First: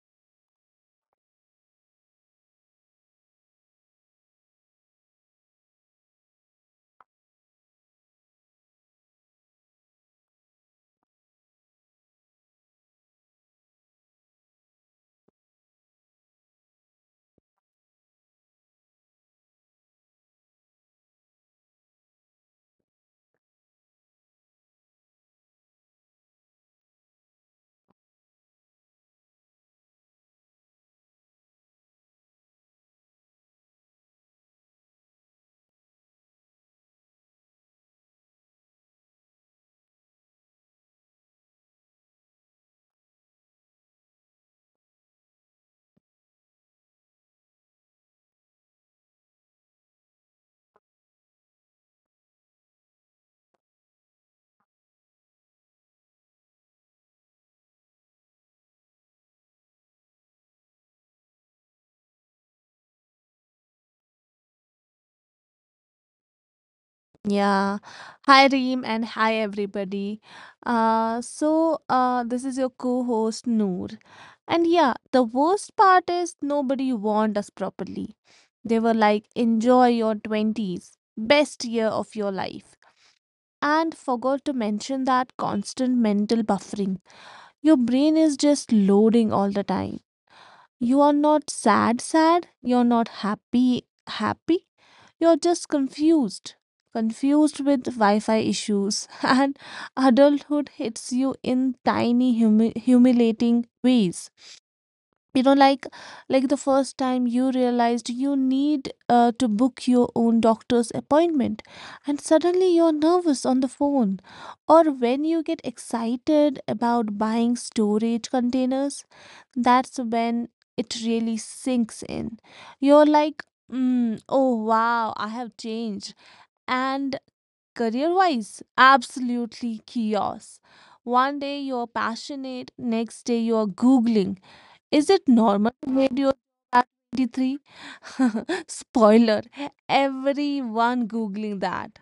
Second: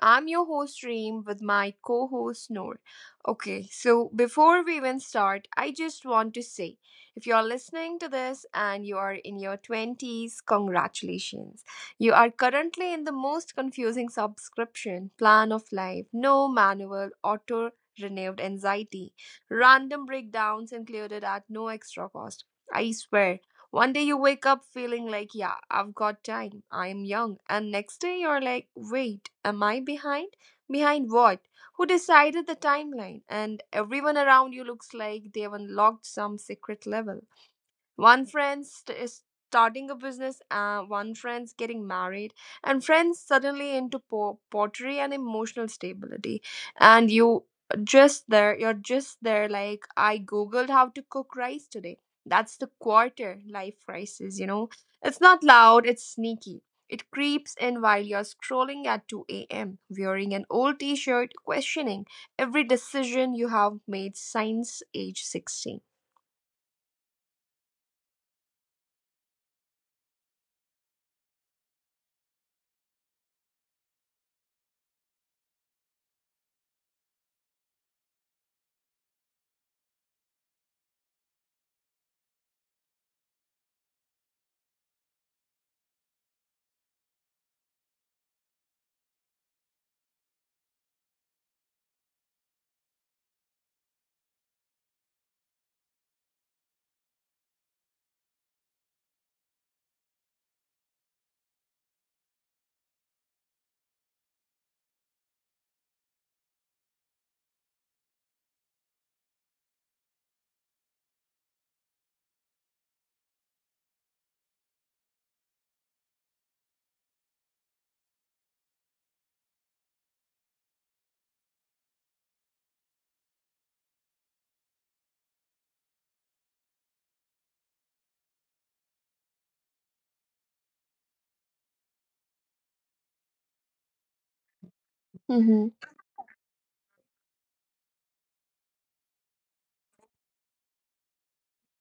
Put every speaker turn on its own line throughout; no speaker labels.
I'm your host Reem with my co host Noor. Okay, so before we even start, I just want to say if you're listening to this and you are in your 20s, congratulations. You are currently in the most confusing subscription plan of life, no manual, auto renewed anxiety, random breakdowns included at no extra cost. I swear one day you wake up feeling like, yeah, I've got time, I'm young. And next day you're like, wait, am I behind? Behind what? Who decided the timeline? And everyone around you looks like they've unlocked some secret level. One friend is starting a business, one friend's getting married, and friends suddenly into pottery and emotional stability. And you just there, you're just there. Like I googled how to cook rice today. That's the quarter life crisis. You know, it's not loud. It's sneaky. It creeps in while you're scrolling at 2 a.m., wearing an old t shirt, questioning every decision you have made since age 16.
Yeah. Hi, Reem, and hi, everybody. This is your co-host Noor. And yeah, the worst part is nobody warned us properly. They were like, enjoy your 20s, best year of your life. And forgot to mention that constant mental buffering. Your brain is just loading all the time. You are not sad, sad. You're not happy, happy. You're just confused. Confused with Wi Fi issues. And adulthood hits you in tiny, humiliating ways. You know, like the first time you realized you need to book your own doctor's appointment, and suddenly you're nervous on the phone, or when you get excited about buying storage containers, that's when it really sinks in. You're like, oh wow, I have changed. And career wise, absolutely chaos. One day you're passionate, next day you're Googling. Is it normal to hate your at 23? Spoiler, everyone Googling that.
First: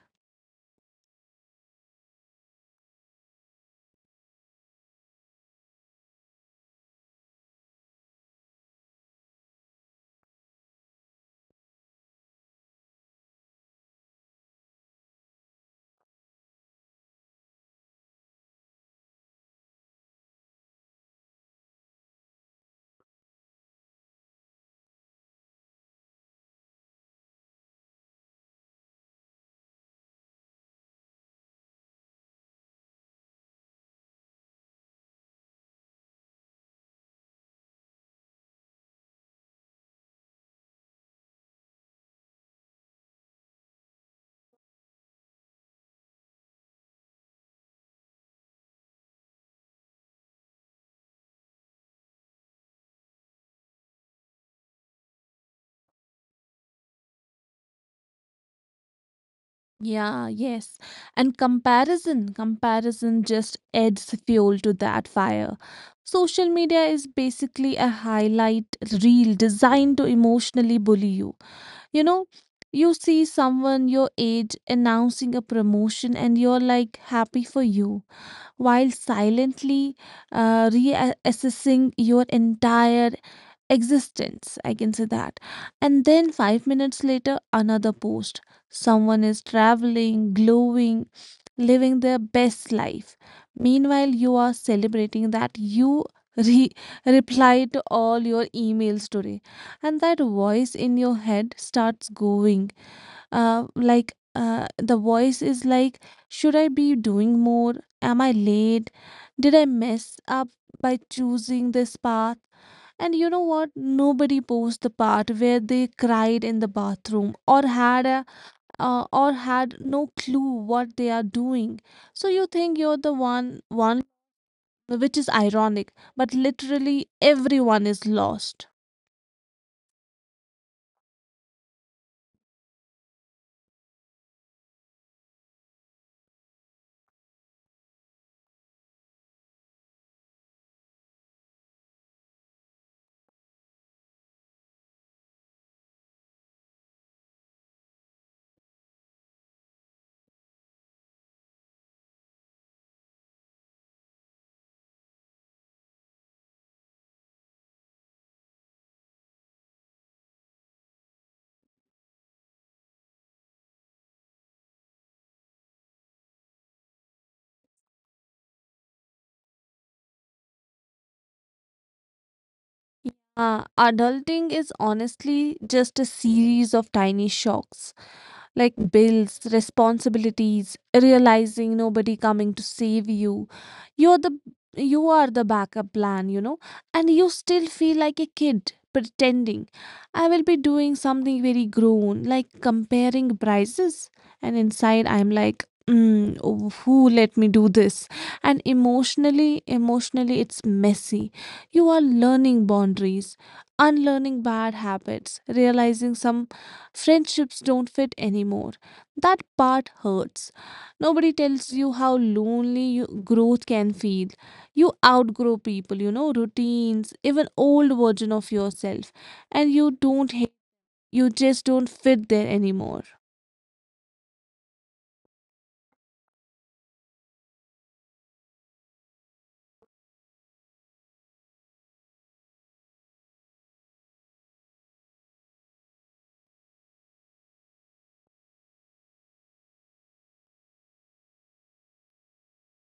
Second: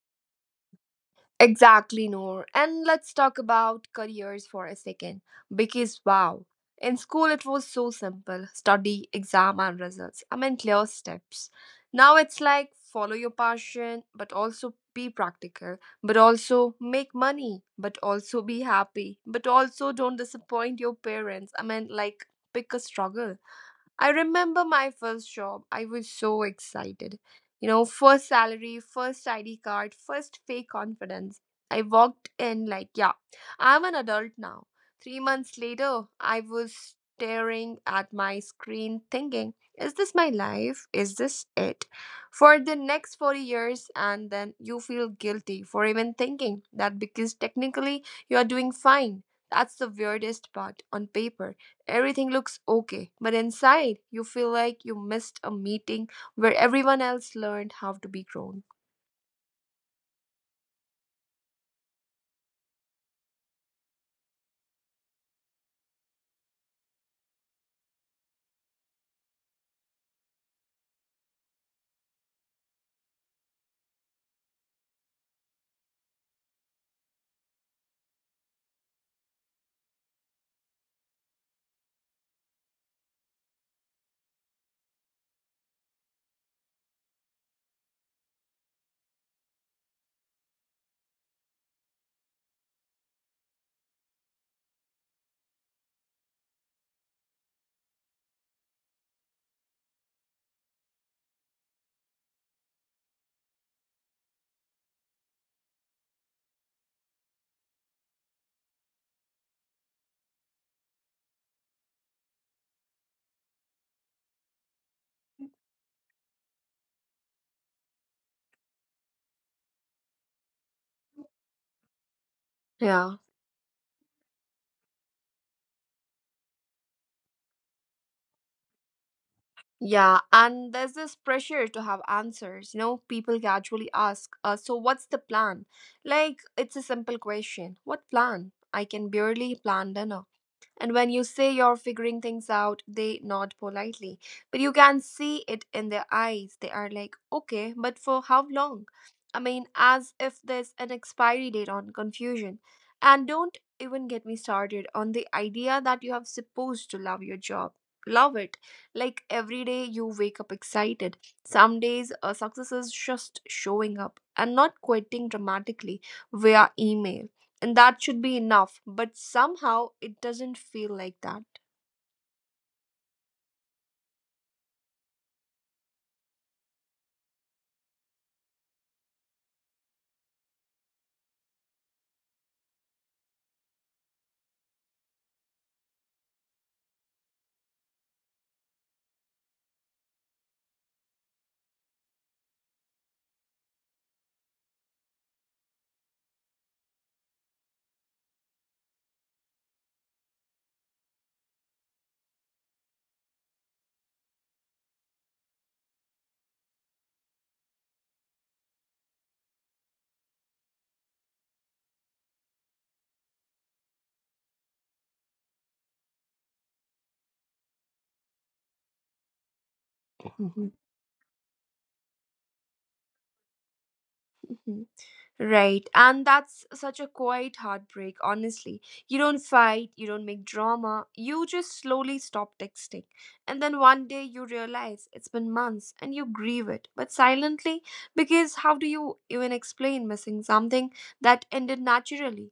Exactly, Noor. And let's talk about careers for a second. Because, wow, in school it was so simple study, exam, and results. I mean, clear steps. Now it's like follow your passion, but also be practical, but also make money, but also be happy, but also don't disappoint your parents. I mean, like, pick a struggle. I remember my first job. I was so excited. You know, first salary, first ID card, first fake confidence. I walked in like, yeah, I'm an adult now. 3 months later, I was staring at my screen thinking, is this my life? Is this it? For the next 40 years, and then you feel guilty for even thinking that because technically you are doing fine. That's the weirdest part on paper. Everything looks okay, but inside you feel like you missed a meeting where everyone else learned how to be grown.
Yeah, yes. And comparison just adds fuel to that fire. Social media is basically a highlight reel designed to emotionally bully you. You know, you see someone your age announcing a promotion and you're like happy for you, while silently reassessing your entire existence, I can say that. And then 5 minutes later another post, someone is traveling, glowing, living their best life, meanwhile you are celebrating that you re- reply to all your emails today. And that voice in your head starts going, the voice is like, should I be doing more? Am I late? Did I mess up by choosing this path? And you know what? Nobody posts the part where they cried in the bathroom or had a or had no clue what they are doing. So you think you're the
Yeah.
one, which is ironic, but literally everyone is lost.
Yeah, and there's this pressure to have answers. You know, people casually ask, so what's the plan? Like, it's a simple question. What plan? I can barely plan dinner. And when you say you're figuring things out, they nod politely. But you can see it in their eyes. They are like, okay, but for how long? I mean, as if there's an expiry date on confusion. And don't even get me started on the idea that you have supposed to love your job. Love it. Like every day you wake up excited. Some days success is just showing up and not quitting dramatically via email, and that should be enough, but somehow it doesn't feel like that.
Adulting is honestly just a series of tiny shocks. Like bills, responsibilities, realizing nobody coming to save you. You're the you are the backup plan, you know, and you still feel like a kid pretending. I will be doing something very grown, like comparing prices. And inside, I'm like, oh, who let me do this? And emotionally, it's messy. You are learning boundaries, unlearning bad habits, realizing some friendships don't fit anymore. That part hurts. Nobody tells you how lonely you, growth can feel. You outgrow people, you know, routines, even old version of yourself, and you don't hate,
Mhm.
you just don't fit there anymore.
Right. And that's such a quiet heartbreak, honestly. You don't fight, you don't make drama, you just slowly stop texting. And then one day you realize it's been months and you grieve it, but silently, because how do you even explain missing something that ended naturally?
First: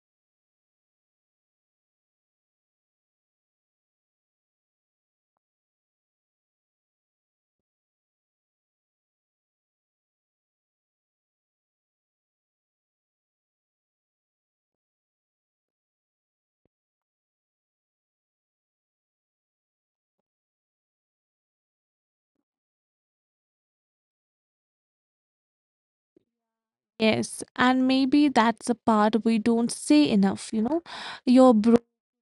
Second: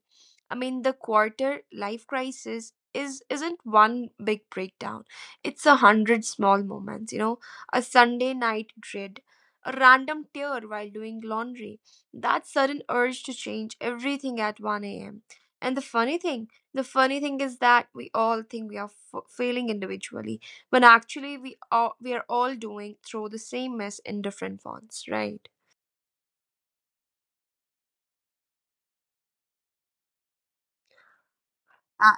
I mean, the quarter life crisis is isn't one big breakdown. It's a hundred small moments, you know, a Sunday night dread, a random tear while doing laundry, that sudden urge to change everything at 1 a.m. And the funny thing is that we all think failing individually, when actually we are all doing through the same mess in different fonts, right?
Yes, and maybe that's the part we don't say enough, you know. You're bro
Uh,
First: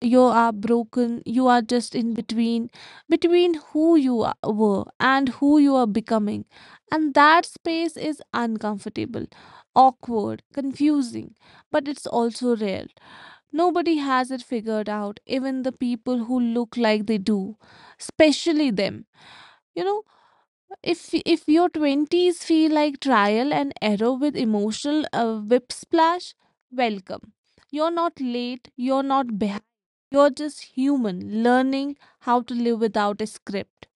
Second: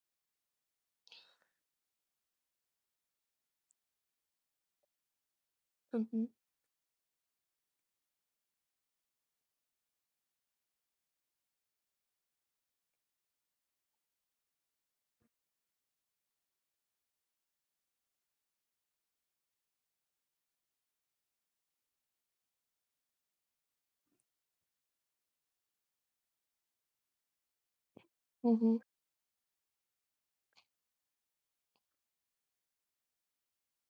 you are broken, you are just in between, between who you are, were and who you are
Mm-hmm.
becoming. And that space is uncomfortable, awkward, confusing, but it's also rare. Nobody has it figured out, even the people who look like they do, especially them. You know, if your 20s feel like trial and error with emotional whip splash, welcome. You're not late, you're not behind. You're just human learning how to live without a script.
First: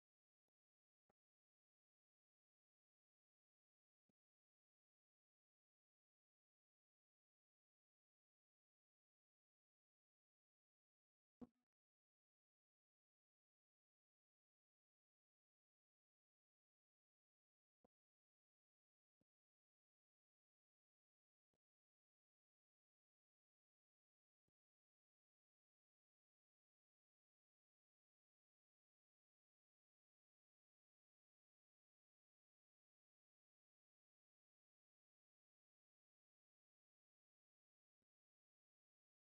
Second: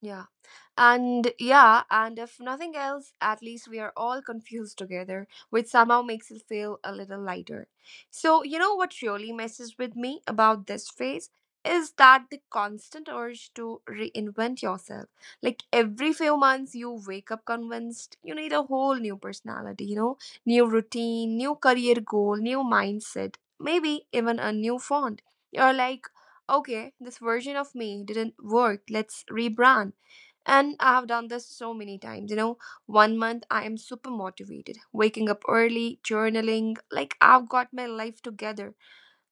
Yeah. And yeah, and if nothing else, at least we are all confused together, which somehow makes it feel a little lighter. So, you know what really messes with me about this phase is that the constant urge to reinvent yourself. Like every few months, you wake up convinced you need a whole new personality, you know, new routine, new career goal, new mindset, maybe even a new font. You're like, okay, this version of me didn't work, let's rebrand. And I've done this so many times. You know, one month I am super motivated, waking up early, journaling, like I've got my life together.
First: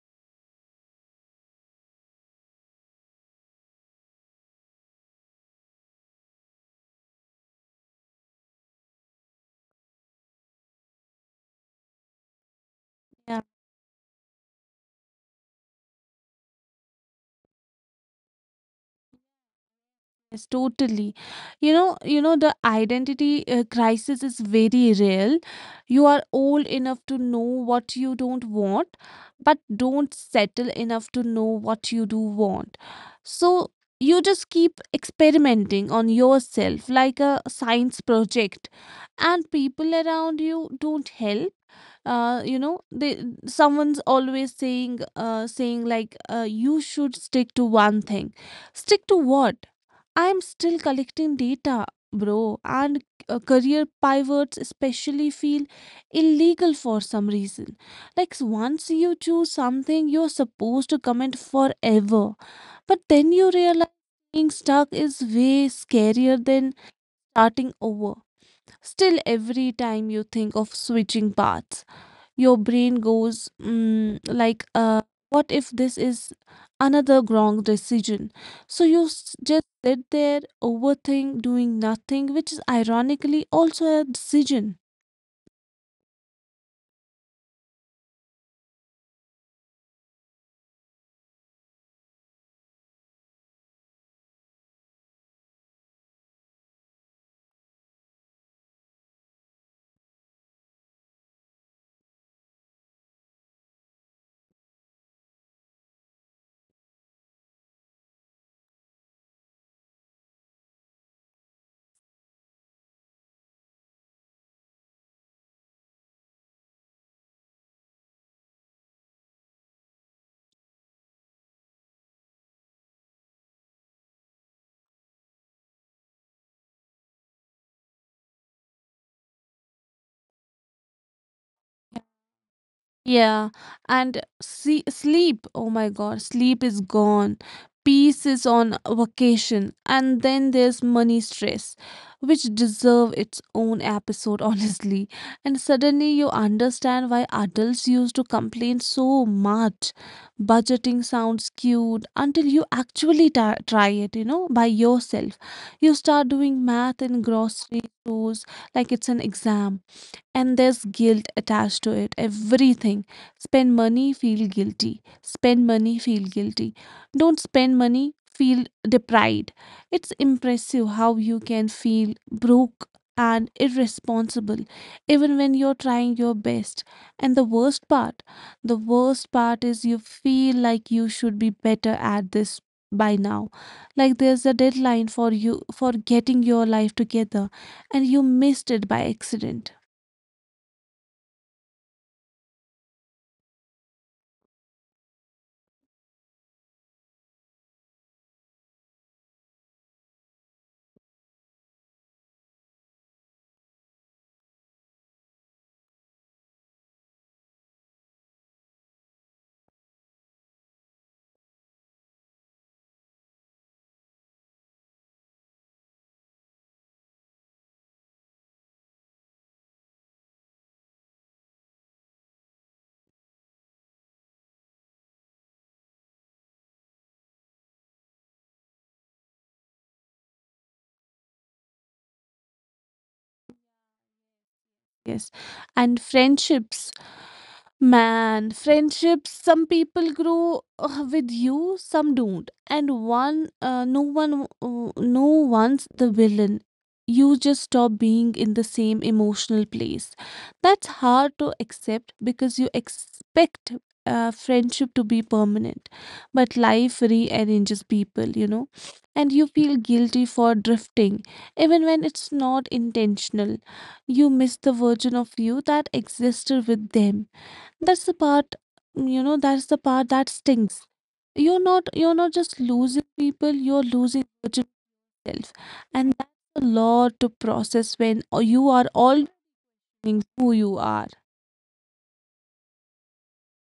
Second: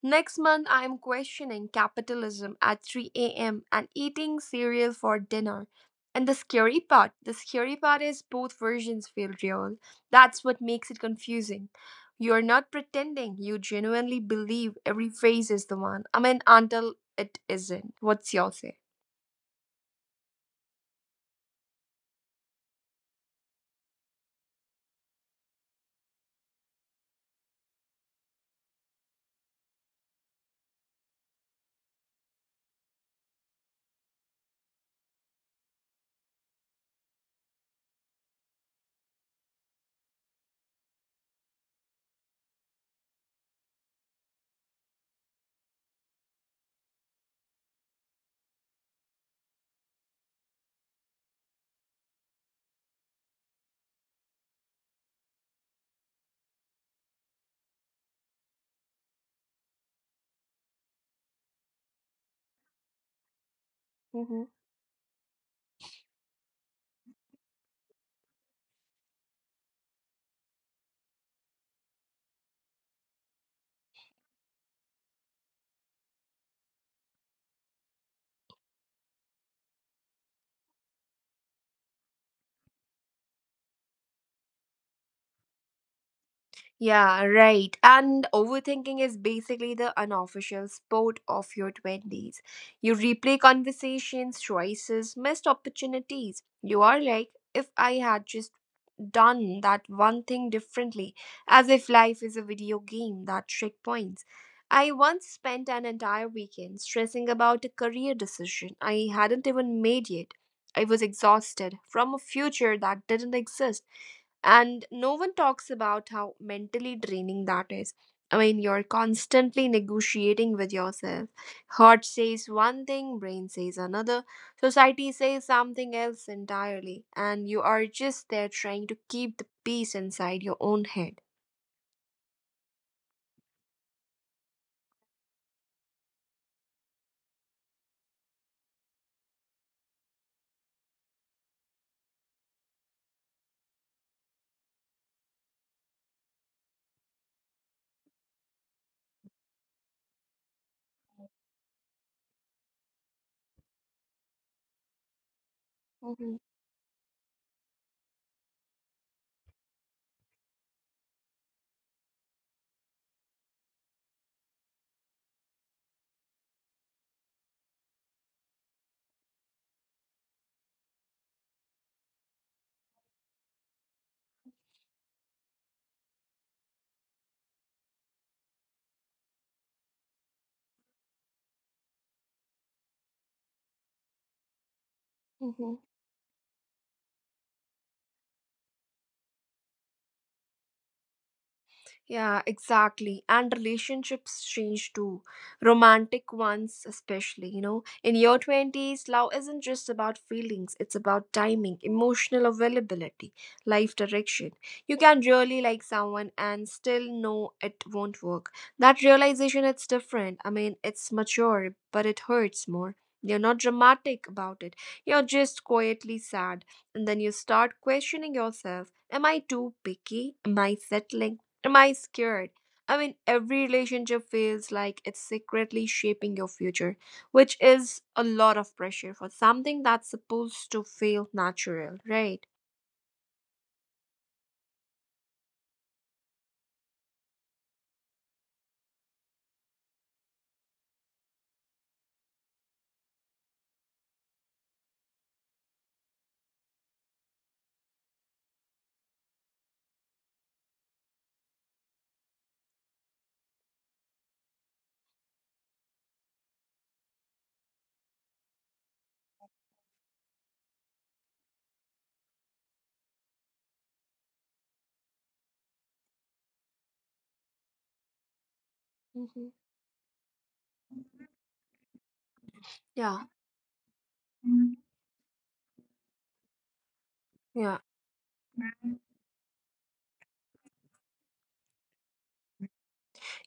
Next month I am questioning capitalism at 3 a.m. and eating cereal for dinner. And the scary part is both versions feel real. That's what makes it confusing. You're not pretending,
Yeah.
you genuinely believe every phase is the one. I mean, until it isn't. What's your say?
Yes, totally. You know the identity crisis is very real. You are old enough to know what you don't want, but don't settle enough to know what you do want. So you just keep experimenting on yourself like a science project, and people around you don't help. They someone's always saying like, you should stick to one thing. Stick to what? I'm still collecting data, bro, and career pivots especially feel illegal for some reason. Like once you choose something, you're supposed to comment forever, but then you realize
Mhm.
being stuck is way scarier than starting over. Still, every time you think of switching paths, your brain goes what if this is another wrong decision? So you just sit there overthink doing nothing, which is ironically also a decision.
Yeah, right. And overthinking is basically the unofficial sport of your 20s. You replay conversations, choices, missed opportunities. You are like, if I had just done that one thing differently, as if life is a video game that checkpoints. I once spent an entire weekend stressing about a career decision I hadn't even made yet. I was exhausted from a future that didn't exist, and no one talks about how mentally draining that is. I mean, you're constantly negotiating with yourself. Heart says one thing, brain says another, society says something else entirely, and you are just there trying to keep the peace inside your own head.
Yeah, and see, sleep. Oh my God, sleep is gone. Peace is on vacation. And then there's money stress, which deserve its own episode, honestly. And suddenly you understand why adults used to complain so much. Budgeting sounds cute until you actually ta try it, you know, by yourself. You start
Mm-hmm.
doing math in grocery stores like it's an exam, and there's guilt attached to it. Everything, spend money feel guilty, spend money feel guilty, don't spend money feel deprived. It's impressive how you can feel broke and irresponsible even when you're trying your best. And the worst part is you feel like you should be better at this by now. Like there's a deadline for you for
Hmm.
getting your life together and you missed it by accident.
Yeah, exactly. And relationships change too. Romantic ones, especially, you know. In your 20s, love isn't just about feelings, it's about timing, emotional availability, life direction. You can really like someone and still know it won't work. That realization, it's different. I mean, it's mature, but it hurts more. You're not dramatic about it. You're just quietly sad, and then you start questioning yourself, am I too picky, am I settling, am I scared? I mean, every relationship feels like it's secretly shaping your future, which is a lot of pressure for something that's supposed to feel natural, right?
Yes. And friendships, man, friendships, some people grow with you, some don't. And no one's the villain. You just stop being in the same emotional place. That's hard to accept because you expect friendship to be permanent. But life rearranges people, you know. And you feel guilty for drifting, even when it's not intentional. You miss the version of you that existed with them. that's the part, that's
Hmm.
the part that stings. You're not just losing people,
Yeah,
you're losing your
Mhm.
yourself. And that's a lot to process
Yeah.
when you are all knowing who you are.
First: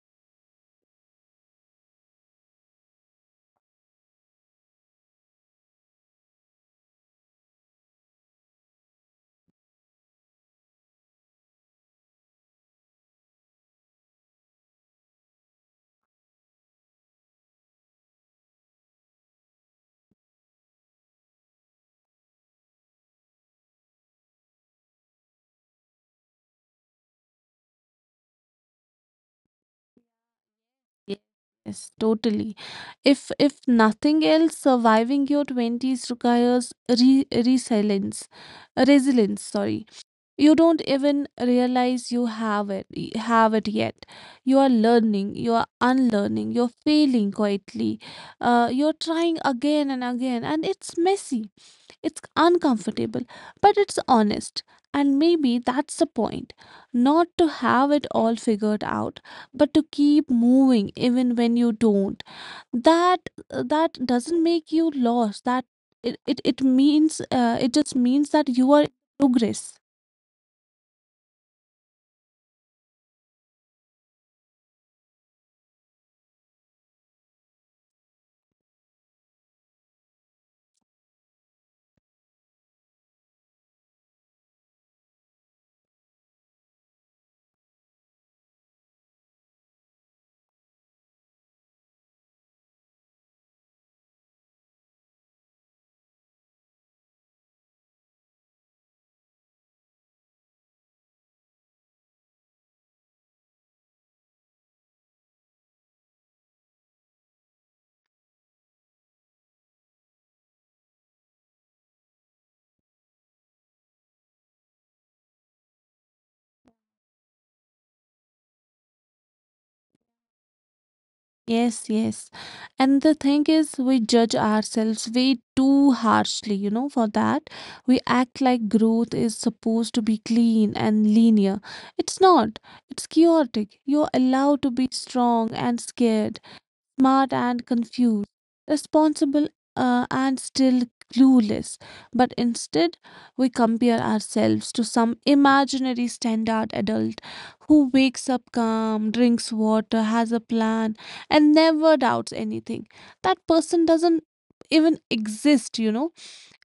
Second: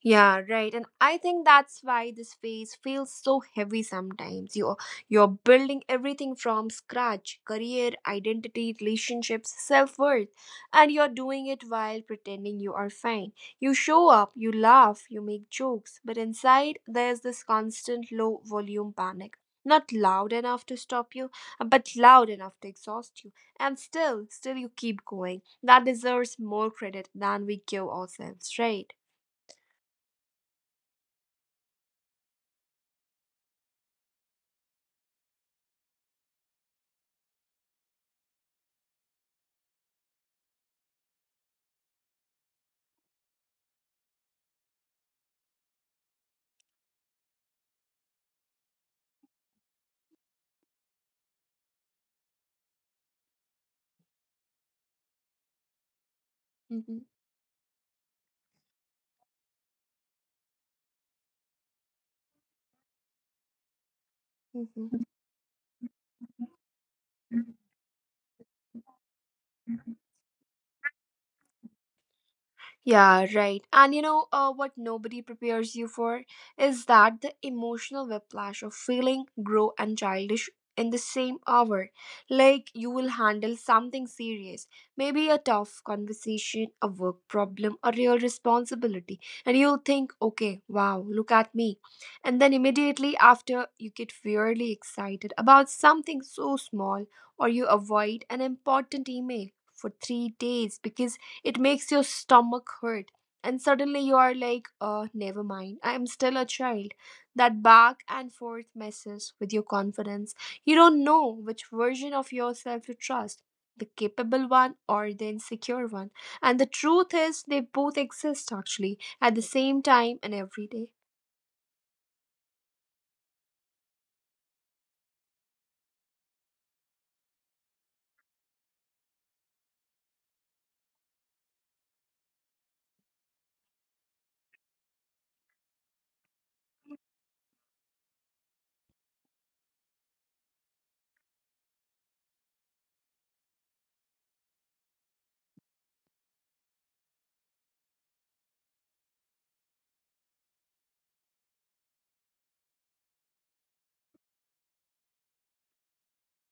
Yeah, right. And I think that's why this phase feels so heavy sometimes. You're building everything from scratch, career, identity, relationships, self-worth, and you're doing it while pretending you are fine. You show up, you laugh, you make jokes, but inside there's this constant low volume panic. Not loud enough to stop you, but loud enough to exhaust you. And still, still you keep going. That deserves more credit than we give ourselves, right?
Ye- Yes, totally. If nothing else, surviving your twenties requires re resilience, resilience, sorry. You don't even realize you have it yet. You are learning, you are unlearning, you're failing quietly, you're trying again and again, and it's messy, it's uncomfortable, but it's honest. And maybe that's the point,
嗯哼，
not to have it all figured out but to keep moving even when you don't. That uh, that doesn't make you
嗯
lost. That it, it, it means uh, it just means that you are in progress.
哼。Yeah, right. And you know what nobody prepares you for is that the emotional whiplash of feeling grow and childish in the same hour. Like you will handle something serious, maybe a tough conversation, a work problem, a real responsibility, and you'll think, okay, wow, look at me. And then immediately after, you get weirdly excited about something so small, or you avoid an important email for 3 days because it makes your stomach hurt, and suddenly you are like, never mind, I am still a child. That back and forth messes with your confidence. You don't know which version of yourself to trust, the capable one or the insecure one. And the truth is they both exist actually at the same time and every day.
Yes, yes. And the thing is, we judge ourselves way too harshly, you know, for that. We act like growth is supposed to be clean and linear. It's not, it's chaotic. You're allowed to be strong and scared, smart and confused, responsible and still clueless. But instead, we compare ourselves to some imaginary standard adult who wakes up calm, drinks water, has a plan, and never doubts anything. That person doesn't even exist, you know,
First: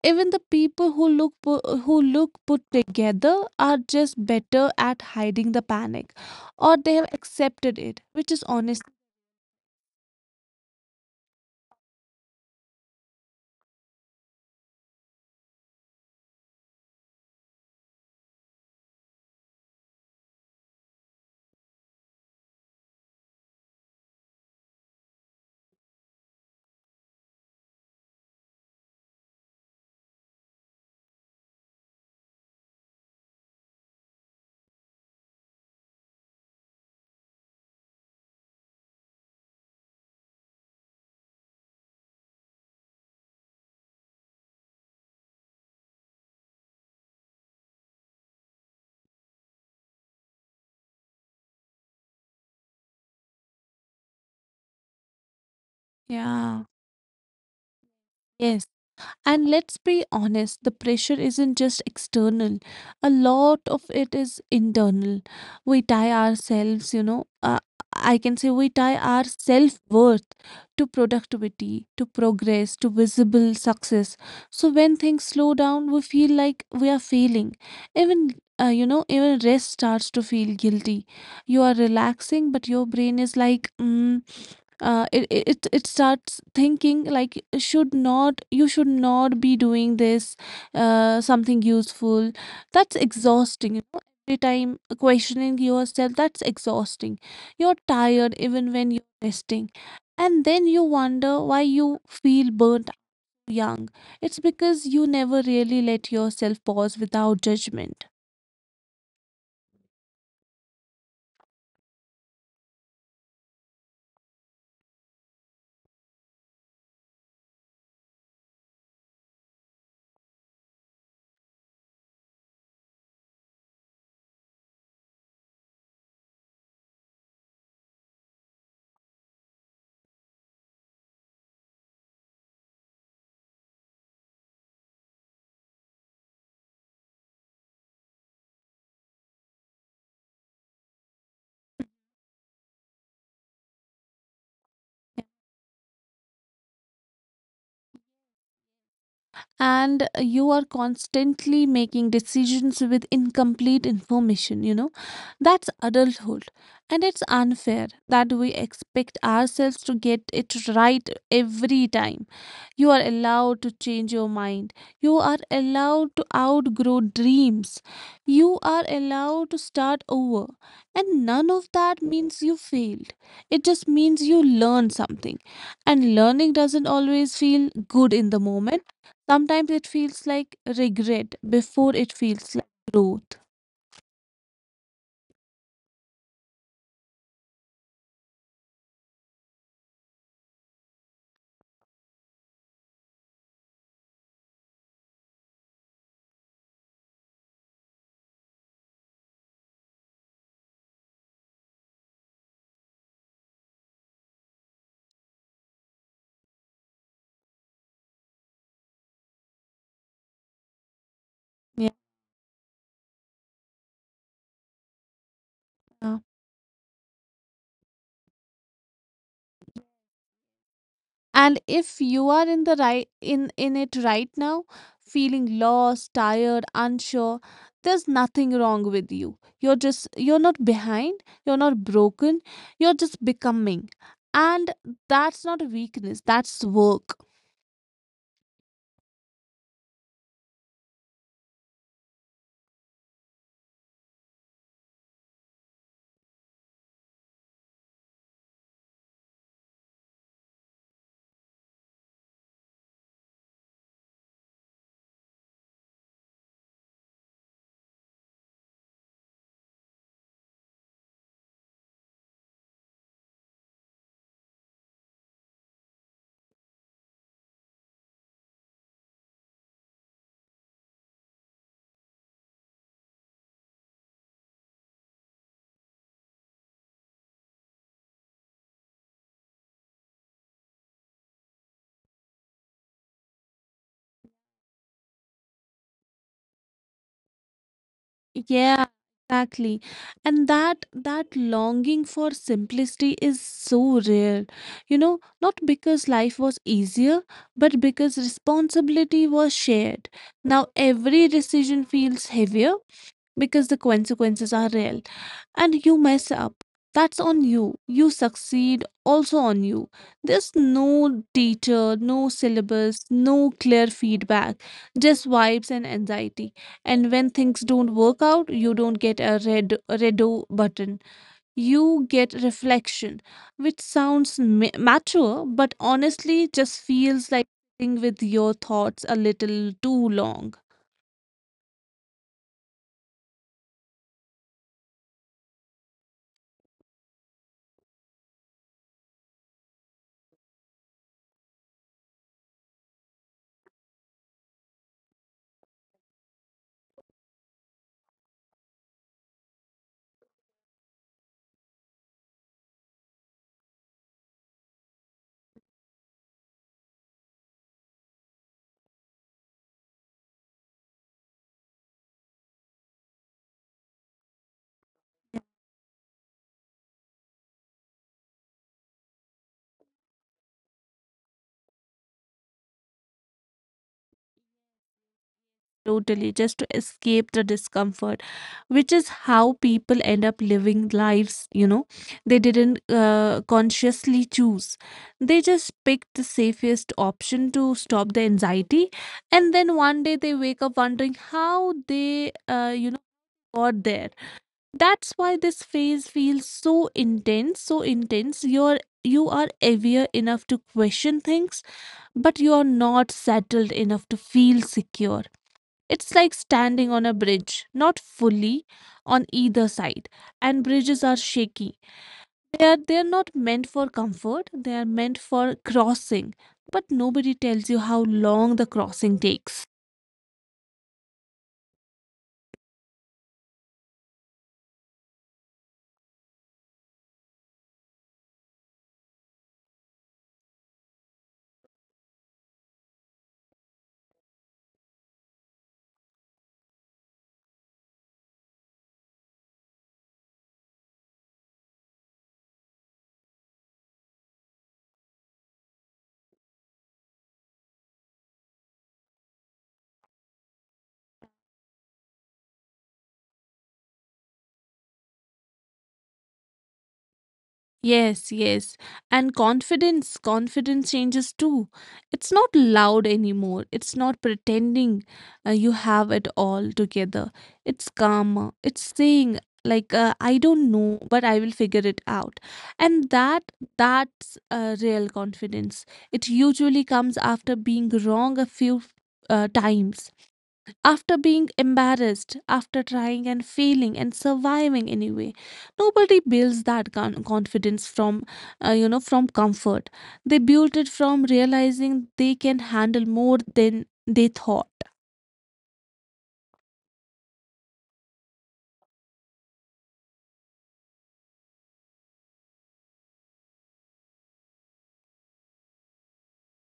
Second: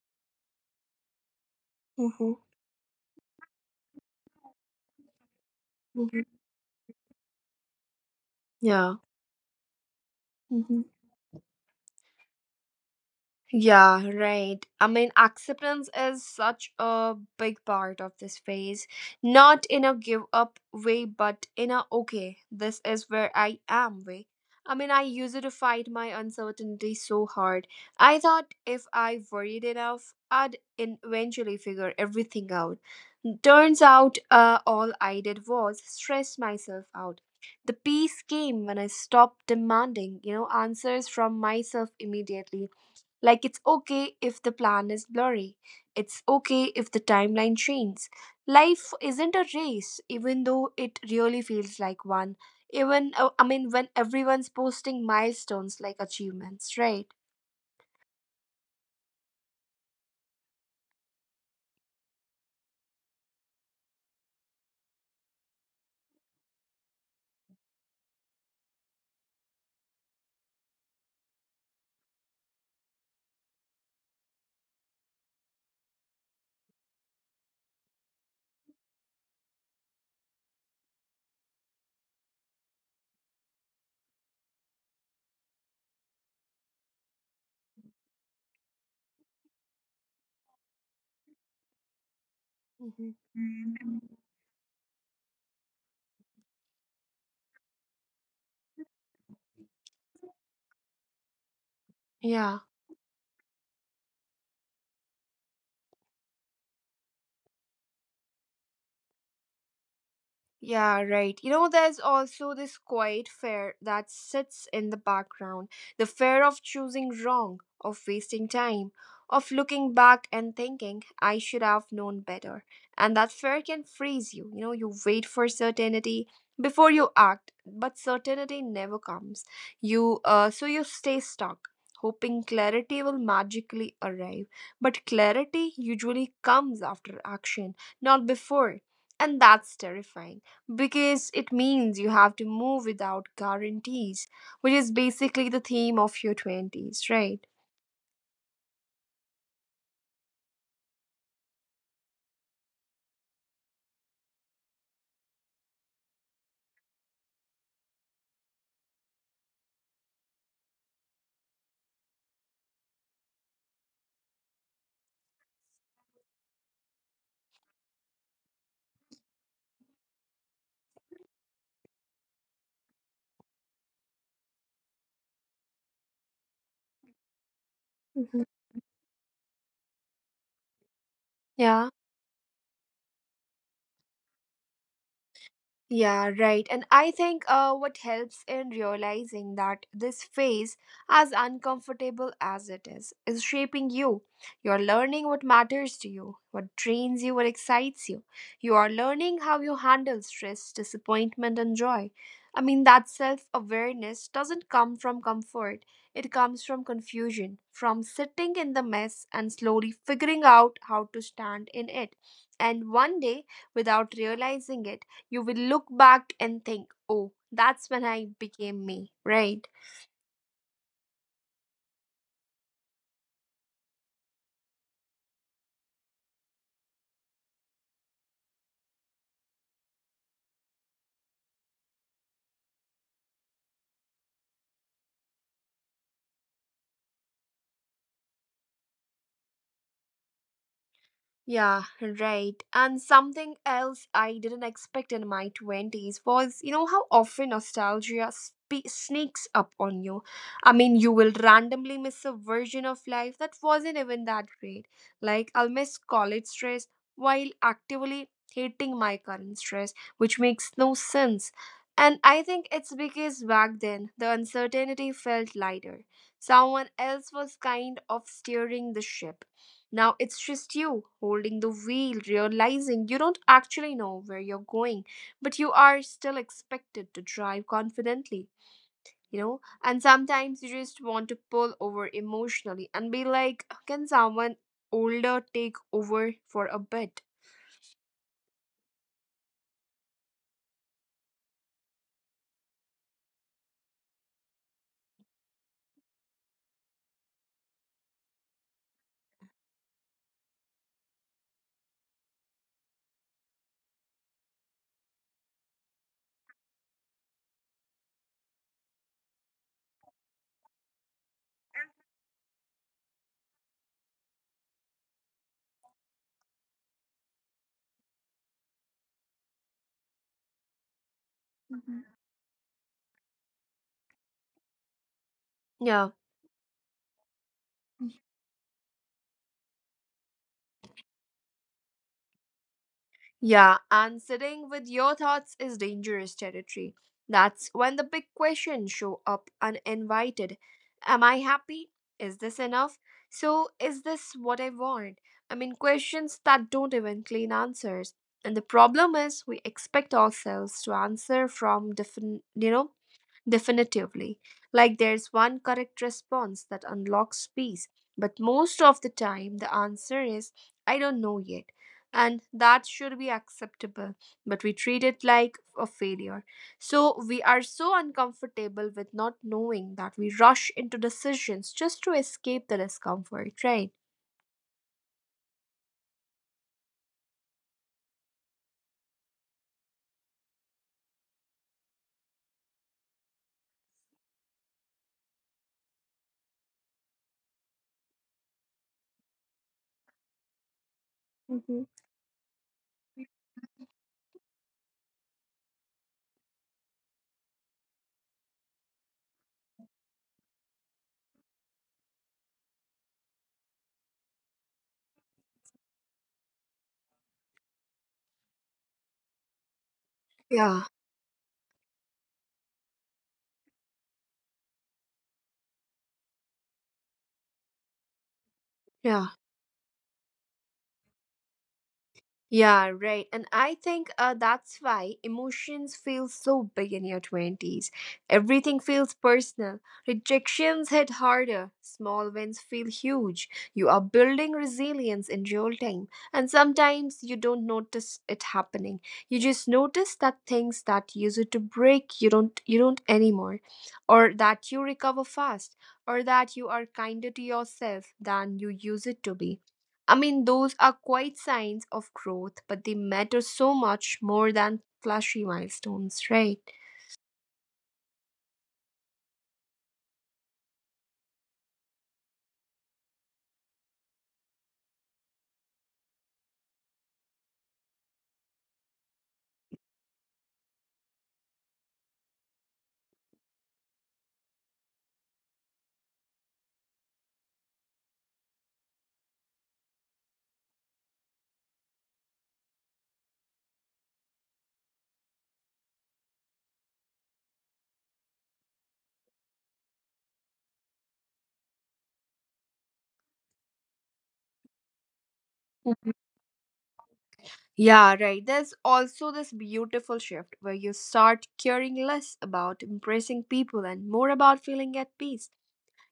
even the people who look who look
Mhm.
put together are just better at hiding the panic,
Mhm.
or they have accepted it which is honest.
Yeah. Mhm. Yeah, right. I mean, acceptance is such a big part of this phase. Not in a give up way, but in a okay, this is where I am way. I mean, I used to fight my uncertainty so hard. I thought if I worried enough, I'd eventually figure everything out. Turns out, all I did was stress myself out. The peace came when I stopped demanding, you know, answers from myself immediately, like, it's okay if the plan is blurry. It's okay if the timeline changes. Life isn't a race, even though it really feels like one. I mean, when everyone's posting milestones like
Yeah,
achievements, right?
yes. And let's be honest, the pressure isn't just external. A lot of it is internal. We tie ourselves, you know, I can say we tie our self worth to productivity, to progress, to visible success. So when things slow down, we feel like we are failing. Even, even rest starts to feel guilty. You are relaxing, but your brain is like, mm it, it it starts thinking like, should not be doing this, something useful. That's
Mhm.
exhausting, you know, every time questioning yourself, that's exhausting. You're tired even when you're resting, and then you wonder why you feel
Yeah.
burnt young. It's because you never really let yourself pause without judgment.
Yeah, right. You know, there's also this quiet fear that sits in the background, the fear of choosing wrong, of wasting time, of looking back and thinking, I should have known better. And that fear can freeze you. You know, you wait for certainty before you act, but certainty never comes. So you stay stuck, hoping clarity will magically arrive. But clarity usually comes after action, not before, and that's terrifying because it means you have to move without guarantees, which is basically the theme of your 20s, right?
And you are constantly making decisions with incomplete information, you know, that's adulthood. And it's unfair that we expect ourselves to get it right every time. You are allowed to change your mind, you are allowed to outgrow dreams, you are allowed to start over, and none of that means you failed. It just means you learned something, and learning doesn't always feel good in the
Mhm.
moment. Sometimes it feels like regret
Yeah.
before it feels like growth.
Yeah, right. And I think what helps in realizing that this phase, as uncomfortable as it is shaping you. You're learning what matters to you, what drains you, what excites you. You are learning how you handle stress, disappointment, and joy. I mean, that self awareness doesn't come from comfort, it comes from confusion, from sitting in the mess and slowly figuring out how to stand in it. And one day, without realizing it, you will look
Yeah.
back and think, oh, that's when I became me, right?
And if you are in the right in it right now, feeling lost, tired, unsure, there's nothing wrong with you. You're just you're not behind, you're not broken, you're just becoming. And that's not a weakness, that's work.
Yeah, right. And something else I didn't expect in my 20s was, you know, how often nostalgia sneaks up on you. I mean, you will randomly miss a version of life that wasn't even that great. Like, I'll miss college stress while actively hating my current stress, which makes no sense. And I think it's because back then the uncertainty felt lighter. Someone else was kind of steering the ship. Now it's just you holding the wheel, realizing you don't actually know where you're going, but you are still expected to drive confidently, you know? And sometimes you just want to pull over emotionally and be like, can someone older take over for a bit?
Yeah, exactly. And that longing for simplicity is so rare. You know, not because life was easier, but because responsibility was shared. Now every decision feels heavier because the consequences are real and you mess up. That's on you. You succeed also on you. There's no teacher, no syllabus, no clear feedback, just vibes and anxiety. And when things don't work out, you don't get a redo button. You get
Mhm.
reflection, which sounds mature, but honestly
Yeah.
just feels like sitting with your thoughts a little too long.
Yeah, and sitting with your thoughts is dangerous territory. That's when the big questions show up uninvited. Am I happy? Is this enough? So, is this what I want? I mean, questions that don't even claim answers. And the problem is, we expect ourselves to answer from different, definitively. Like there's one correct response that unlocks peace, but most of the time the answer is, I don't know yet. And that should be acceptable, but we treat it like a failure. So we are so uncomfortable with not knowing that we rush into decisions just to escape the discomfort, right?
Totally, just to escape the discomfort, which is how people end up living lives, you know, they didn't consciously choose. They just picked the safest option to stop the anxiety. And then one day they wake up wondering how
Mhm.
they, got there. That's why this phase feels so intense. You are aware enough to question things, but you are not settled enough to feel secure. It's like standing on a bridge, not fully on either side. And bridges are
Yeah,
shaky. They're not meant for comfort, they are meant for crossing. But nobody tells you how long the crossing takes.
yeah. Yeah, right. And I think that's why emotions feel so big in your 20s. Everything feels personal. Rejections hit harder. Small wins feel huge. You are building resilience in real time. And sometimes you don't notice it happening. You just notice that things that used to break, you don't anymore. Or that you recover fast. Or that you are kinder to yourself than you used to be. I mean, those are quite signs of growth, but they matter so much more than flashy milestones, right?
Yes, yes. And confidence changes too. It's not loud anymore. It's not pretending you have it all together. It's calmer. It's saying, like, I don't know, but I will figure it out. And that's real confidence. It usually comes after being wrong a few times, after being embarrassed, after trying and failing and surviving anyway. Nobody builds that confidence from, from comfort. They build it from realizing they can handle more than they thought.
Mhm. Yeah, right. There's also this beautiful shift where you start caring less about impressing people and more about feeling at peace.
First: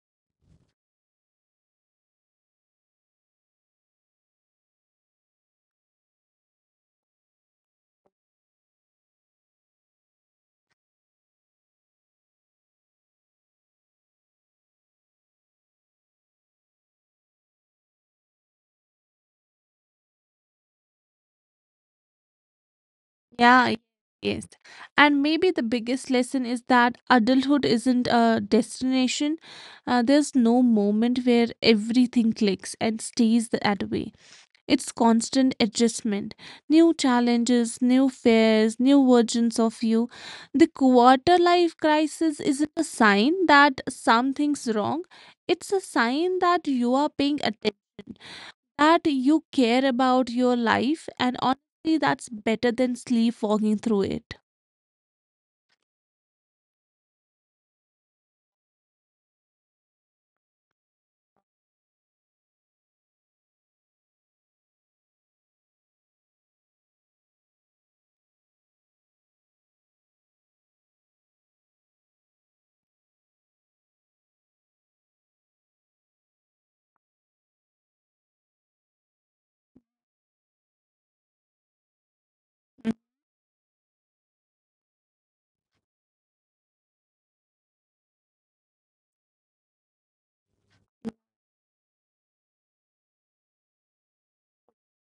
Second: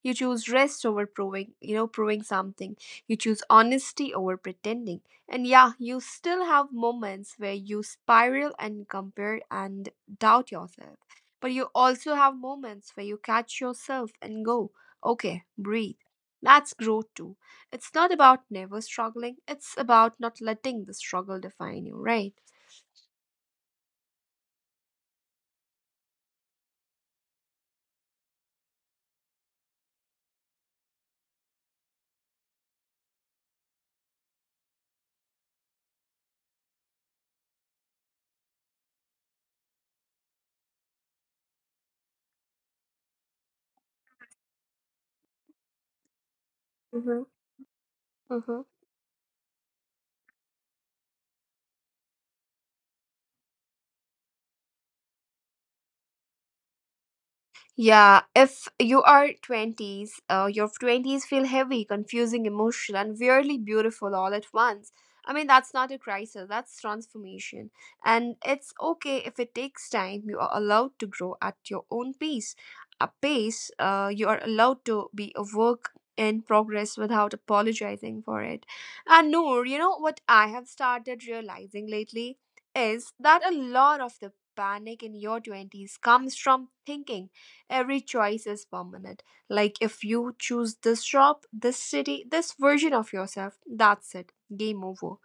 You choose rest over proving, proving something. You choose honesty over pretending. And yeah, you still have moments where you spiral and compare and doubt yourself. But you also have moments where you catch yourself and go, okay, breathe. That's growth too. It's not about never struggling, it's about not letting the struggle define you, right?
Yeah, yes. And maybe the biggest lesson is that adulthood isn't a destination. There's no moment where everything clicks and stays that way. It's constant adjustment, new challenges, new fears, new versions of you. The quarter life crisis isn't a sign that something's wrong, it's a sign that you are
Mhm,
paying attention,
mhm.
that you care about your life, and honestly, that's better than sleepwalking through it.
Yeah, if you are 20s, your 20s feel heavy, confusing, emotional, and weirdly beautiful all at once. I mean, that's not a crisis, that's transformation. And it's okay if it takes time. You are allowed to grow at your own pace. A pace, you are allowed to be a work in progress without apologizing for it. And Noor, you know what I have started realizing lately is that a lot of the panic in your 20s comes from thinking every choice is permanent. Like if you choose this shop, this city, this version of yourself, that's it. Game over.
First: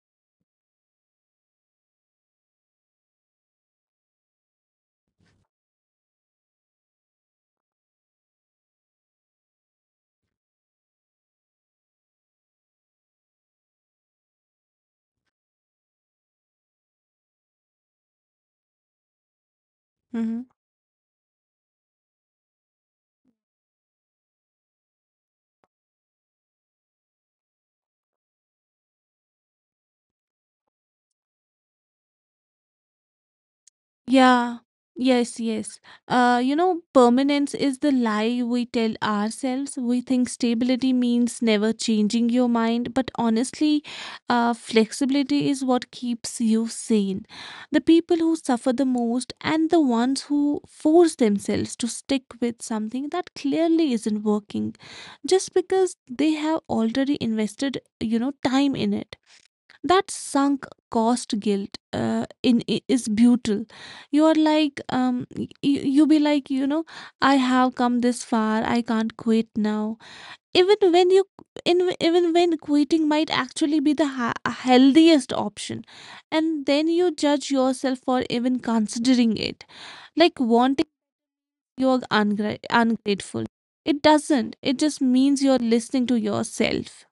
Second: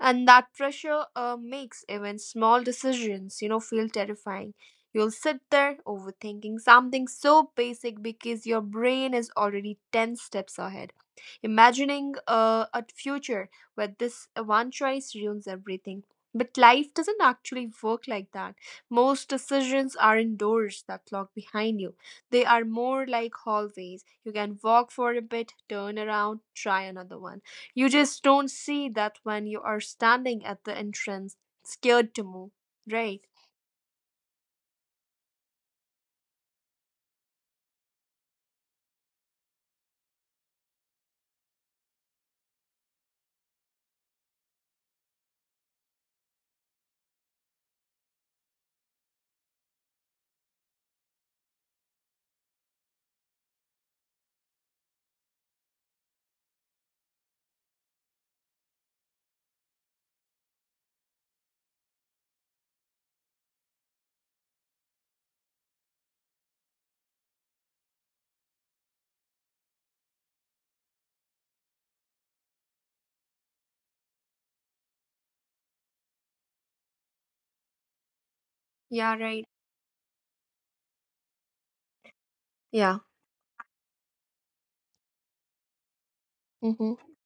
And that pressure makes even small decisions, feel terrifying. You'll sit there overthinking something so basic because your brain is already 10 steps ahead, imagining a future where this one choice ruins everything. But life doesn't actually work like that. Most decisions are
Mhm.
indoors that lock behind you. They are more like hallways. You can walk for a bit, turn around, try another one. You just don't see that when you are standing at the entrance, scared to move. Right?
Yeah, yes, yes. Permanence is the lie we tell ourselves. We think stability means never changing your mind, but honestly, flexibility is what keeps you sane. The people who suffer the most and the ones who force themselves to stick with something that clearly isn't working just because they have already invested, you know, time in it, that sunk cost guilt is brutal. You're like you be like, you know, I have come this far, I can't quit now, even when you in even when quitting might actually be the healthiest option. And then you judge yourself for even
Yeah, right.
considering it, like wanting you're
Yeah.
ungrateful. It doesn't. It just means you're listening to
Hmm.
yourself.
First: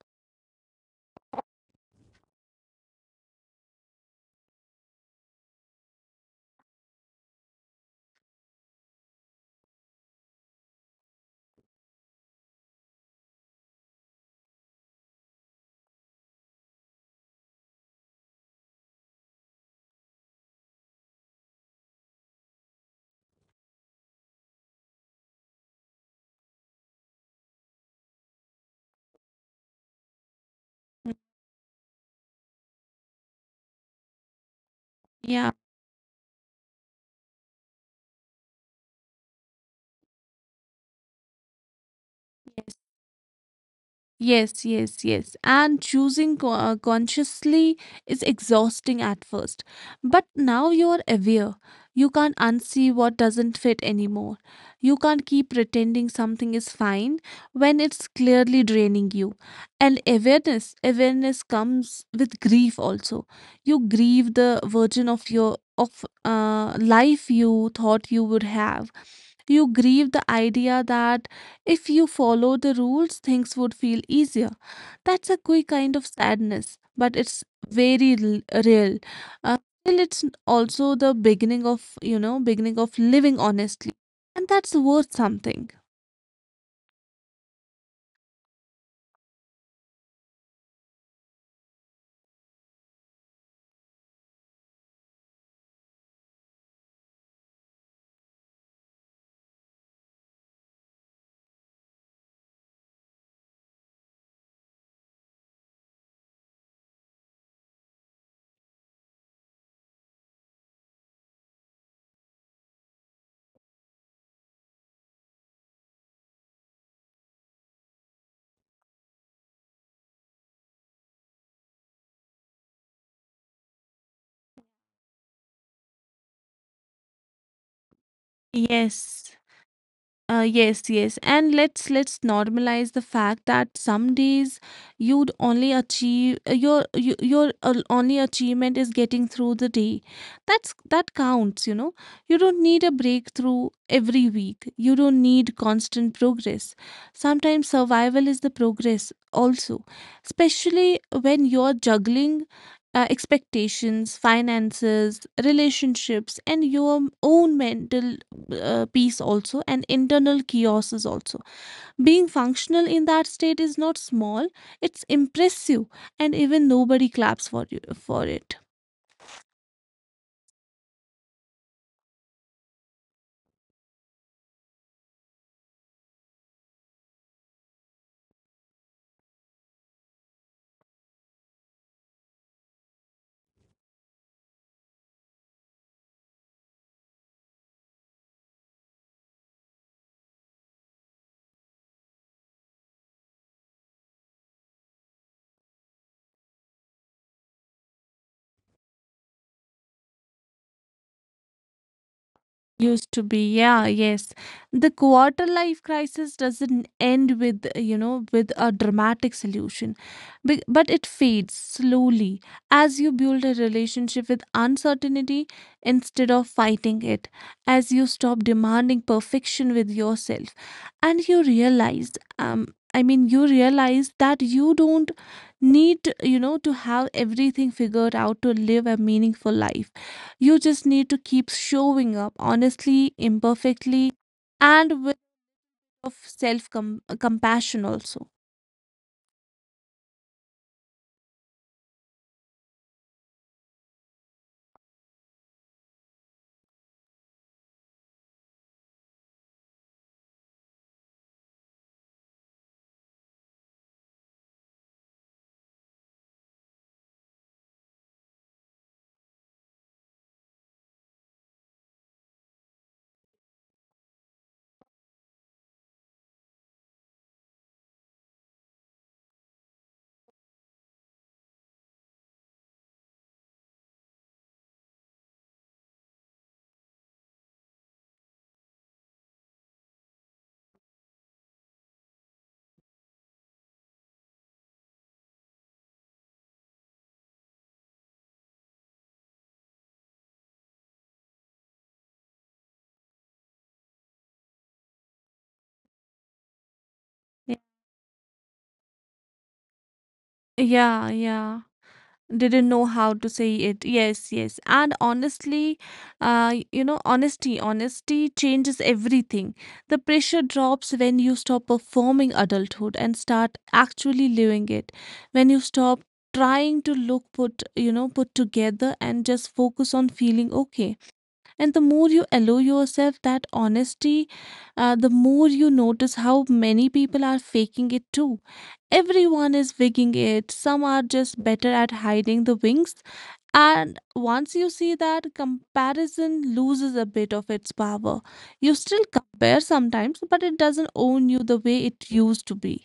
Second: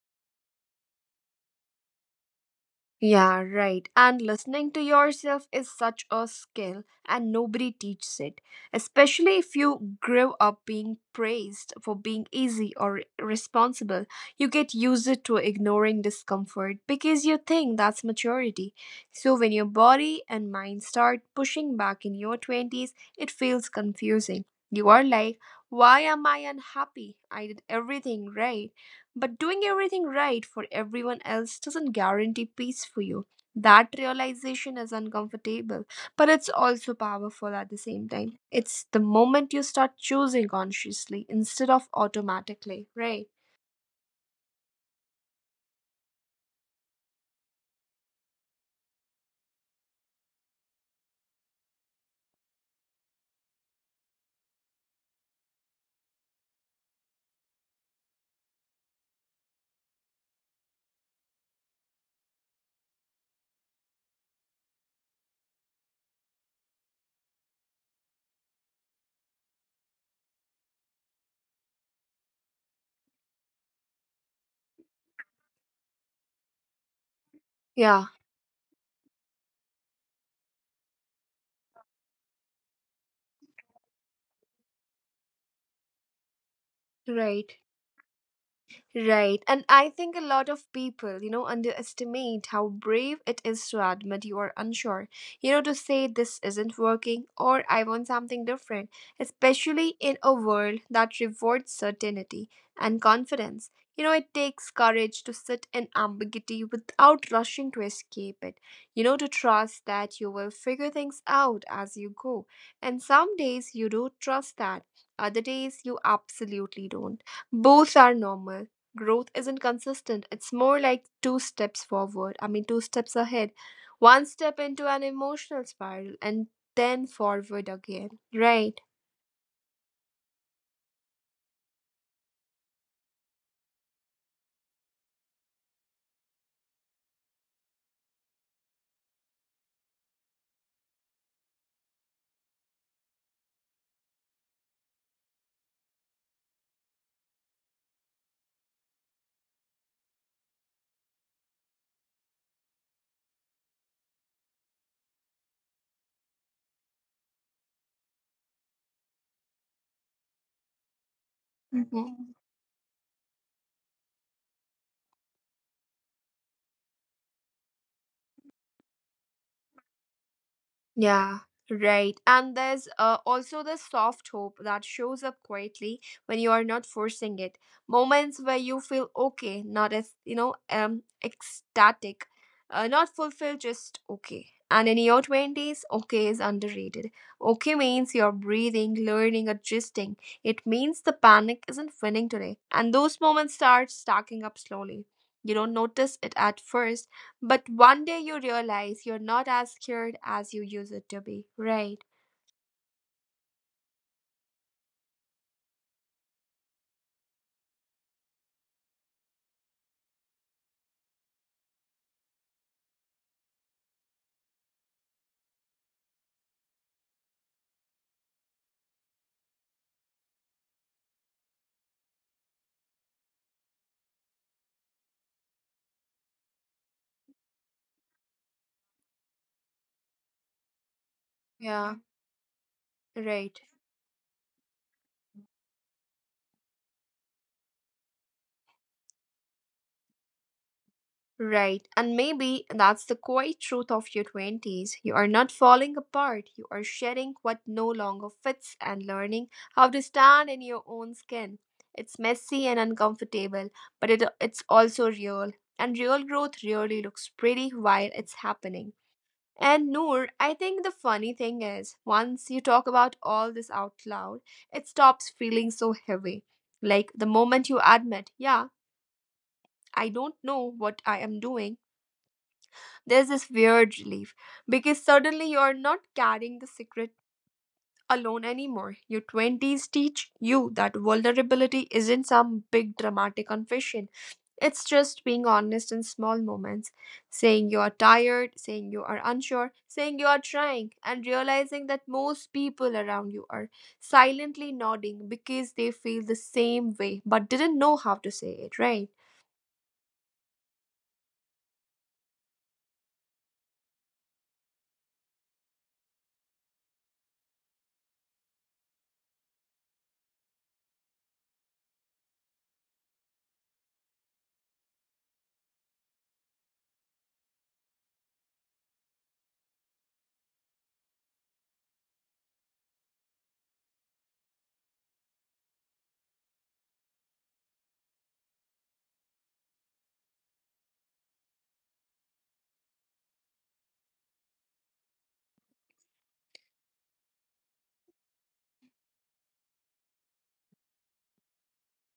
Yeah, right. And listening to yourself is such a skill, and nobody teaches it, especially if you grew up being praised for being easy or responsible. You get used to ignoring discomfort because you think that's maturity. So, when your body and mind start pushing back in your 20s, it feels confusing. You are like, why am I unhappy? I did everything right. But doing everything right for
Mm.
everyone else doesn't guarantee peace for you. That realization is
Yeah.
uncomfortable, but it's also powerful at the same time. It's the moment you start choosing consciously instead of automatically, right?
Yes, yes, yes. And choosing consciously is exhausting at first. But now you are aware. You can't unsee what doesn't fit anymore. You can't keep pretending something is fine when it's clearly draining you. And awareness comes with grief also. You grieve the version of your of life you thought you would have. You grieve the idea that if you follow the rules, things would feel easier. That's a quick kind of sadness, but it's
Yeah,
very real. Uh, and it's also the beginning of, beginning of living honestly. And that's worth something.
right. Right. And I think a lot of people, you know, underestimate how brave it is to admit you are unsure. You know, to say this isn't working or I want something different, especially in a world that rewards certainty and confidence. You know, it takes courage to sit in ambiguity without rushing to escape it. You know, to trust that you will figure things out as you go. And some days you do trust that, other days you absolutely don't. Both are normal. Growth isn't consistent. It's more like two steps forward, I mean, two steps ahead, one step into an emotional spiral, and then forward again,
Yes.
right?
Yes, yes. And let's normalize the fact that some days you'd only achieve your you, your only achievement is getting through the day. That's that counts, you know. You don't need a breakthrough every week. You don't need constant progress. Sometimes survival is the progress also, especially when you're juggling expectations, finances, relationships, and your own mental peace also, and internal chaoses also. Being functional in
Mhm.
that state is not small; it's impressive, and even nobody claps for you for it.
Yeah, right. And there's also the soft hope that shows up quietly when you are not forcing it. Moments where you feel okay, not as, ecstatic, not fulfilled, just okay. And in your 20s, okay is underrated. Okay means you're breathing, learning, adjusting. It means the panic isn't winning today. And those moments start stacking up slowly. You don't notice it at first, but one day you realize you're not as scared as you used it to be. Right.
Used to be, yeah, yes. The quarter life crisis doesn't end with, with a dramatic solution, but it fades slowly as you build a relationship with uncertainty instead of fighting it, as you stop demanding perfection with yourself, and you realize, you realize that you don't need, you know, to have everything figured out to live a meaningful life. You just need to keep showing up
Yeah.
honestly, imperfectly,
Right.
and with of self compassion also.
Right. And maybe that's the quiet truth of your 20s. You are not falling apart. You are shedding what no longer fits and learning how to stand in your own skin. It's messy and uncomfortable, but it's also real. And real growth really looks pretty while it's happening. And Noor, I think the funny thing is, once you talk about all this out loud, it stops feeling so heavy. Like the moment you admit, yeah, I don't know what I am doing, there's this weird relief because suddenly you're not carrying the secret alone anymore. Your 20s teach you that vulnerability isn't some big dramatic confession. It's just being honest in small moments, saying you are tired, saying you are unsure, saying you are trying, and realizing that most people around you are silently nodding because they feel the
Y-
same way but didn't know how to say it, right?
Yeah, yeah. Didn't know how to say it. Yes, yes. And honestly, honesty changes everything. The pressure drops when you stop performing adulthood and start actually living it. When you stop trying to look put, you know, put together and just focus on feeling okay. And the more you allow yourself that honesty, the more you notice how many people are faking it too. Everyone is wigging it, some are just better at hiding the wings. And once you see that, comparison loses a bit of its power. You still compare sometimes, but it doesn't own you the way it used to be.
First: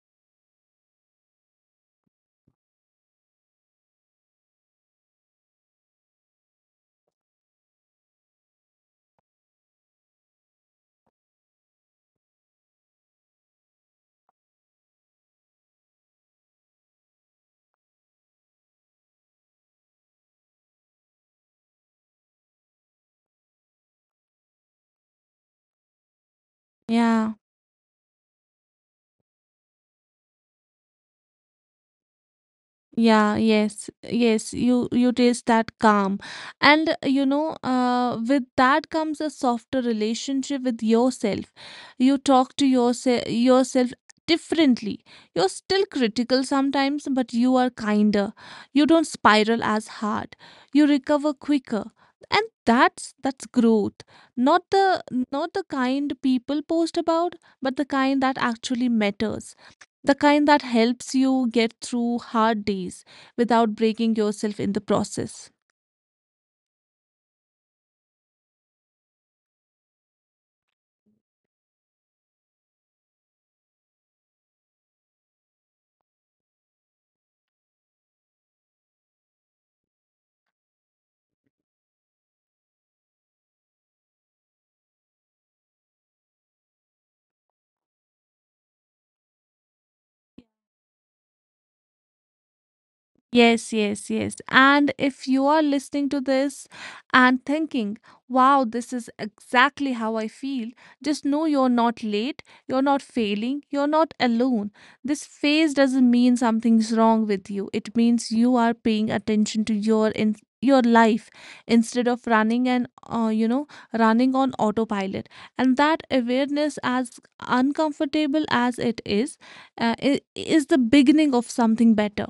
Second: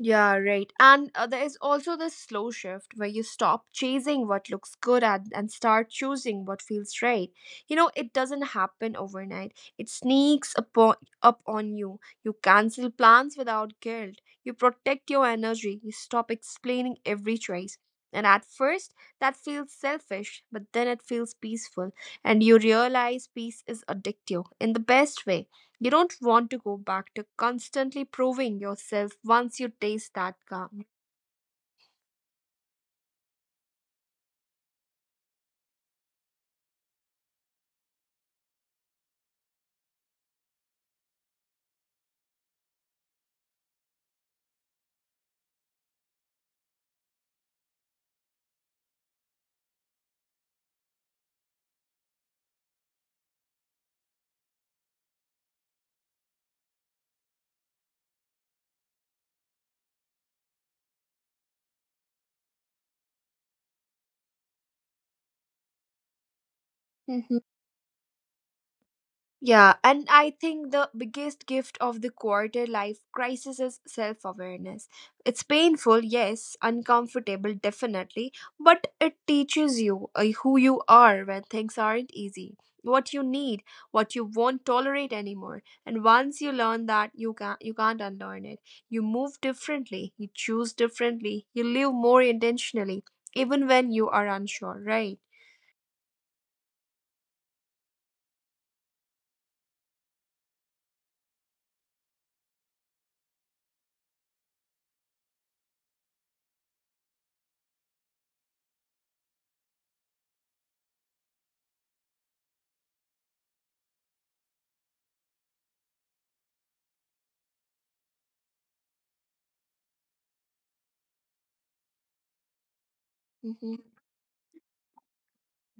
Yeah, right. And there is also this slow shift where you stop chasing what looks good and start choosing what feels right. You know, it doesn't happen overnight. It sneaks up on you. You cancel plans without guilt. You protect your energy. You stop explaining every choice. And at first, that feels selfish, but then it feels peaceful. And you realize peace is addictive in the best way. You don't want to go back to
Yeah.
constantly proving yourself once you taste that calm.
Yeah, yes, yes, you taste that calm. And you know, with that comes a softer relationship with yourself. You talk to yourself differently. You're still critical sometimes, but you are kinder. You don't spiral as hard. You recover quicker. And that's growth. Not the Not the kind people post about, but the kind that actually matters, the kind that helps you get through hard days without breaking yourself in the process.
Yeah, and I think the biggest gift of the quarter life crisis is self awareness. It's painful, yes, uncomfortable, definitely, but it teaches you who you are when things aren't easy, what you need, what you won't tolerate anymore. And once you learn that, you can't unlearn it. You move differently, you choose differently, you live more intentionally, even when you are unsure, right?
Yes, yes, yes. And if you are listening to this and thinking, wow, this is exactly how I feel, just know you're not late, you're not failing, you're not alone. This phase doesn't mean something's wrong with you. It means you are paying attention to your life instead of running and running on autopilot. And that awareness, as uncomfortable as it is,
Mm-hmm.
is the beginning of something better.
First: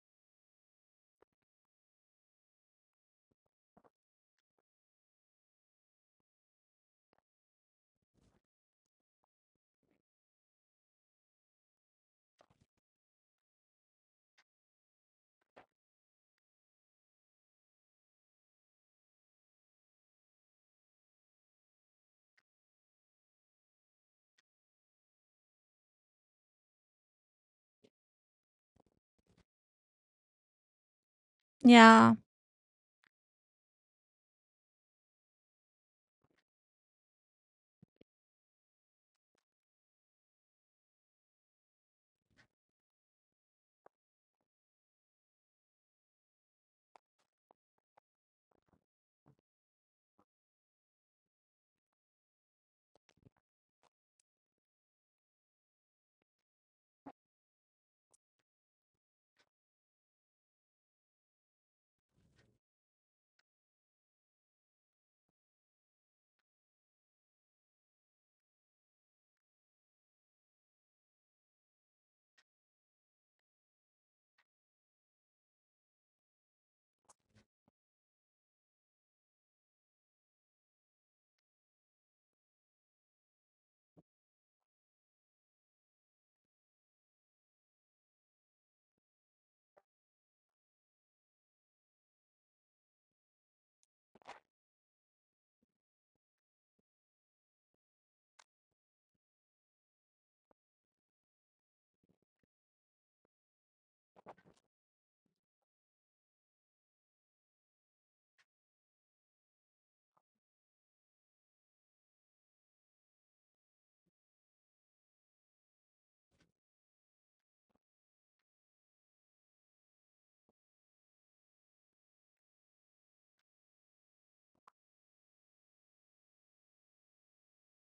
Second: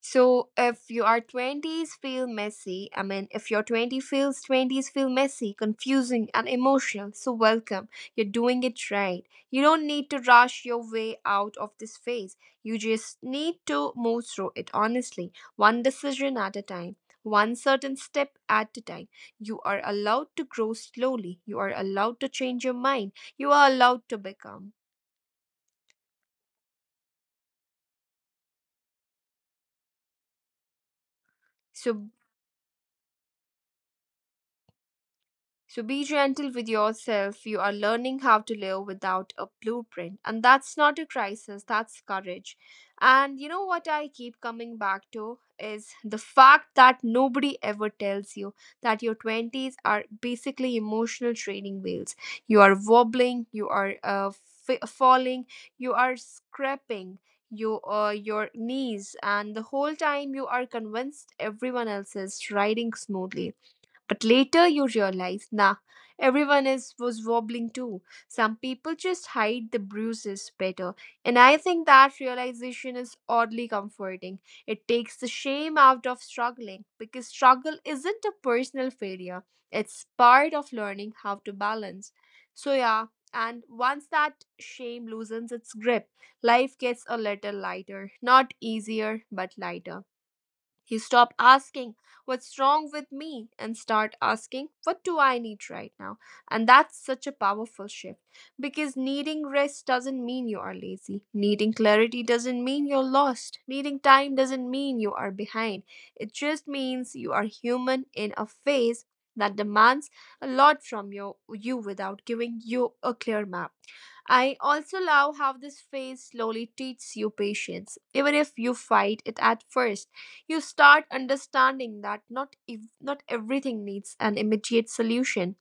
So if you are 20s feel messy, I mean if your 20 feels 20s feel messy, confusing and emotional, so welcome. You're doing it right. You don't need to rush your way out of this phase. You just need to move through it honestly, one decision at a time, one certain step at a time. You are allowed to grow slowly. You are allowed to change your mind. You are allowed to become. So
Yeah.
So be gentle with yourself. You are learning how to live without a blueprint. And that's not a crisis, that's courage. And you know what I keep coming back to is the fact that nobody ever tells you that your 20s are basically emotional training wheels. You are wobbling, you are falling, you are scraping your knees, and the whole time you are convinced everyone else is riding smoothly, but later you realize, nah, everyone is was wobbling too. Some people just hide the bruises better. And I think that realization is oddly comforting. It takes the shame out of struggling because struggle isn't a personal failure, it's part of learning how to balance. So, yeah, and once that shame loosens its grip, life gets a little lighter. Not easier, but lighter. You stop asking, what's wrong with me? And start asking, what do I need right now? And that's such a powerful shift because needing rest doesn't mean you are lazy. Needing clarity doesn't mean you're lost. Needing time doesn't mean you are behind. It just means you are human in a phase that demands a lot from you without giving you a clear map. I also love how this phase slowly teaches you patience. Even if you fight it at first, you start understanding that not everything needs an immediate solution.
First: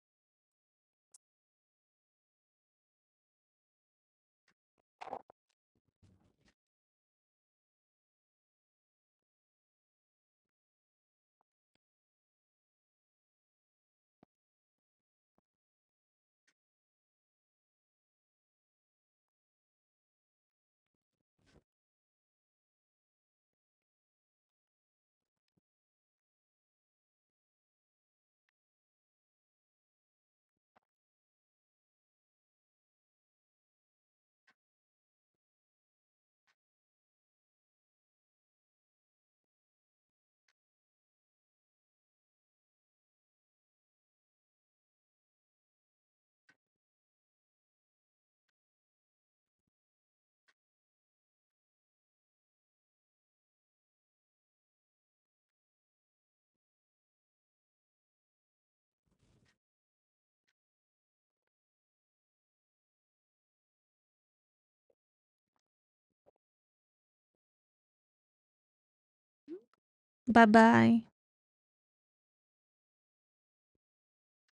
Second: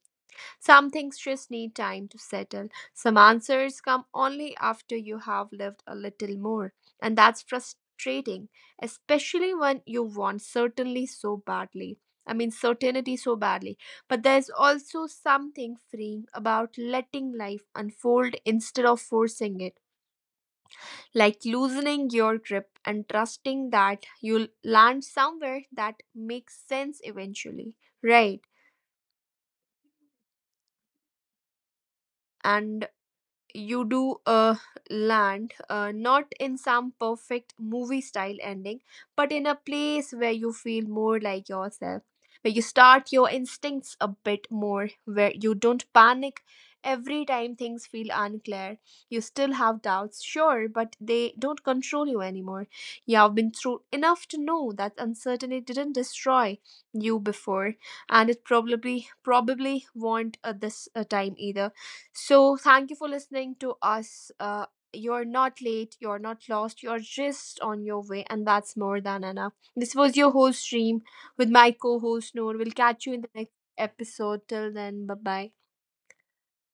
Some things just need time to settle. Some answers come only after you have lived a little more. And that's frustrating, especially when you want certainly so badly. I mean, certainty so badly. But there's also something freeing about letting life unfold instead of forcing it, like loosening your grip and trusting that you'll land somewhere that makes sense eventually, right? And you do land, not in some perfect movie style ending, but in a place where you feel more like yourself, where you start your instincts a bit more, where you don't panic every time things feel unclear. You still have doubts, sure, but they don't control you anymore. You have been through enough to know that uncertainty didn't destroy you before, and it probably won't this time either. So, thank you for listening to us. You're not late, you're not lost, you're just on your way, and that's more than enough. This was your host, Stream, with my co host, Noor.
Bye
We'll catch you in
bye.
the next episode. Till then, bye bye.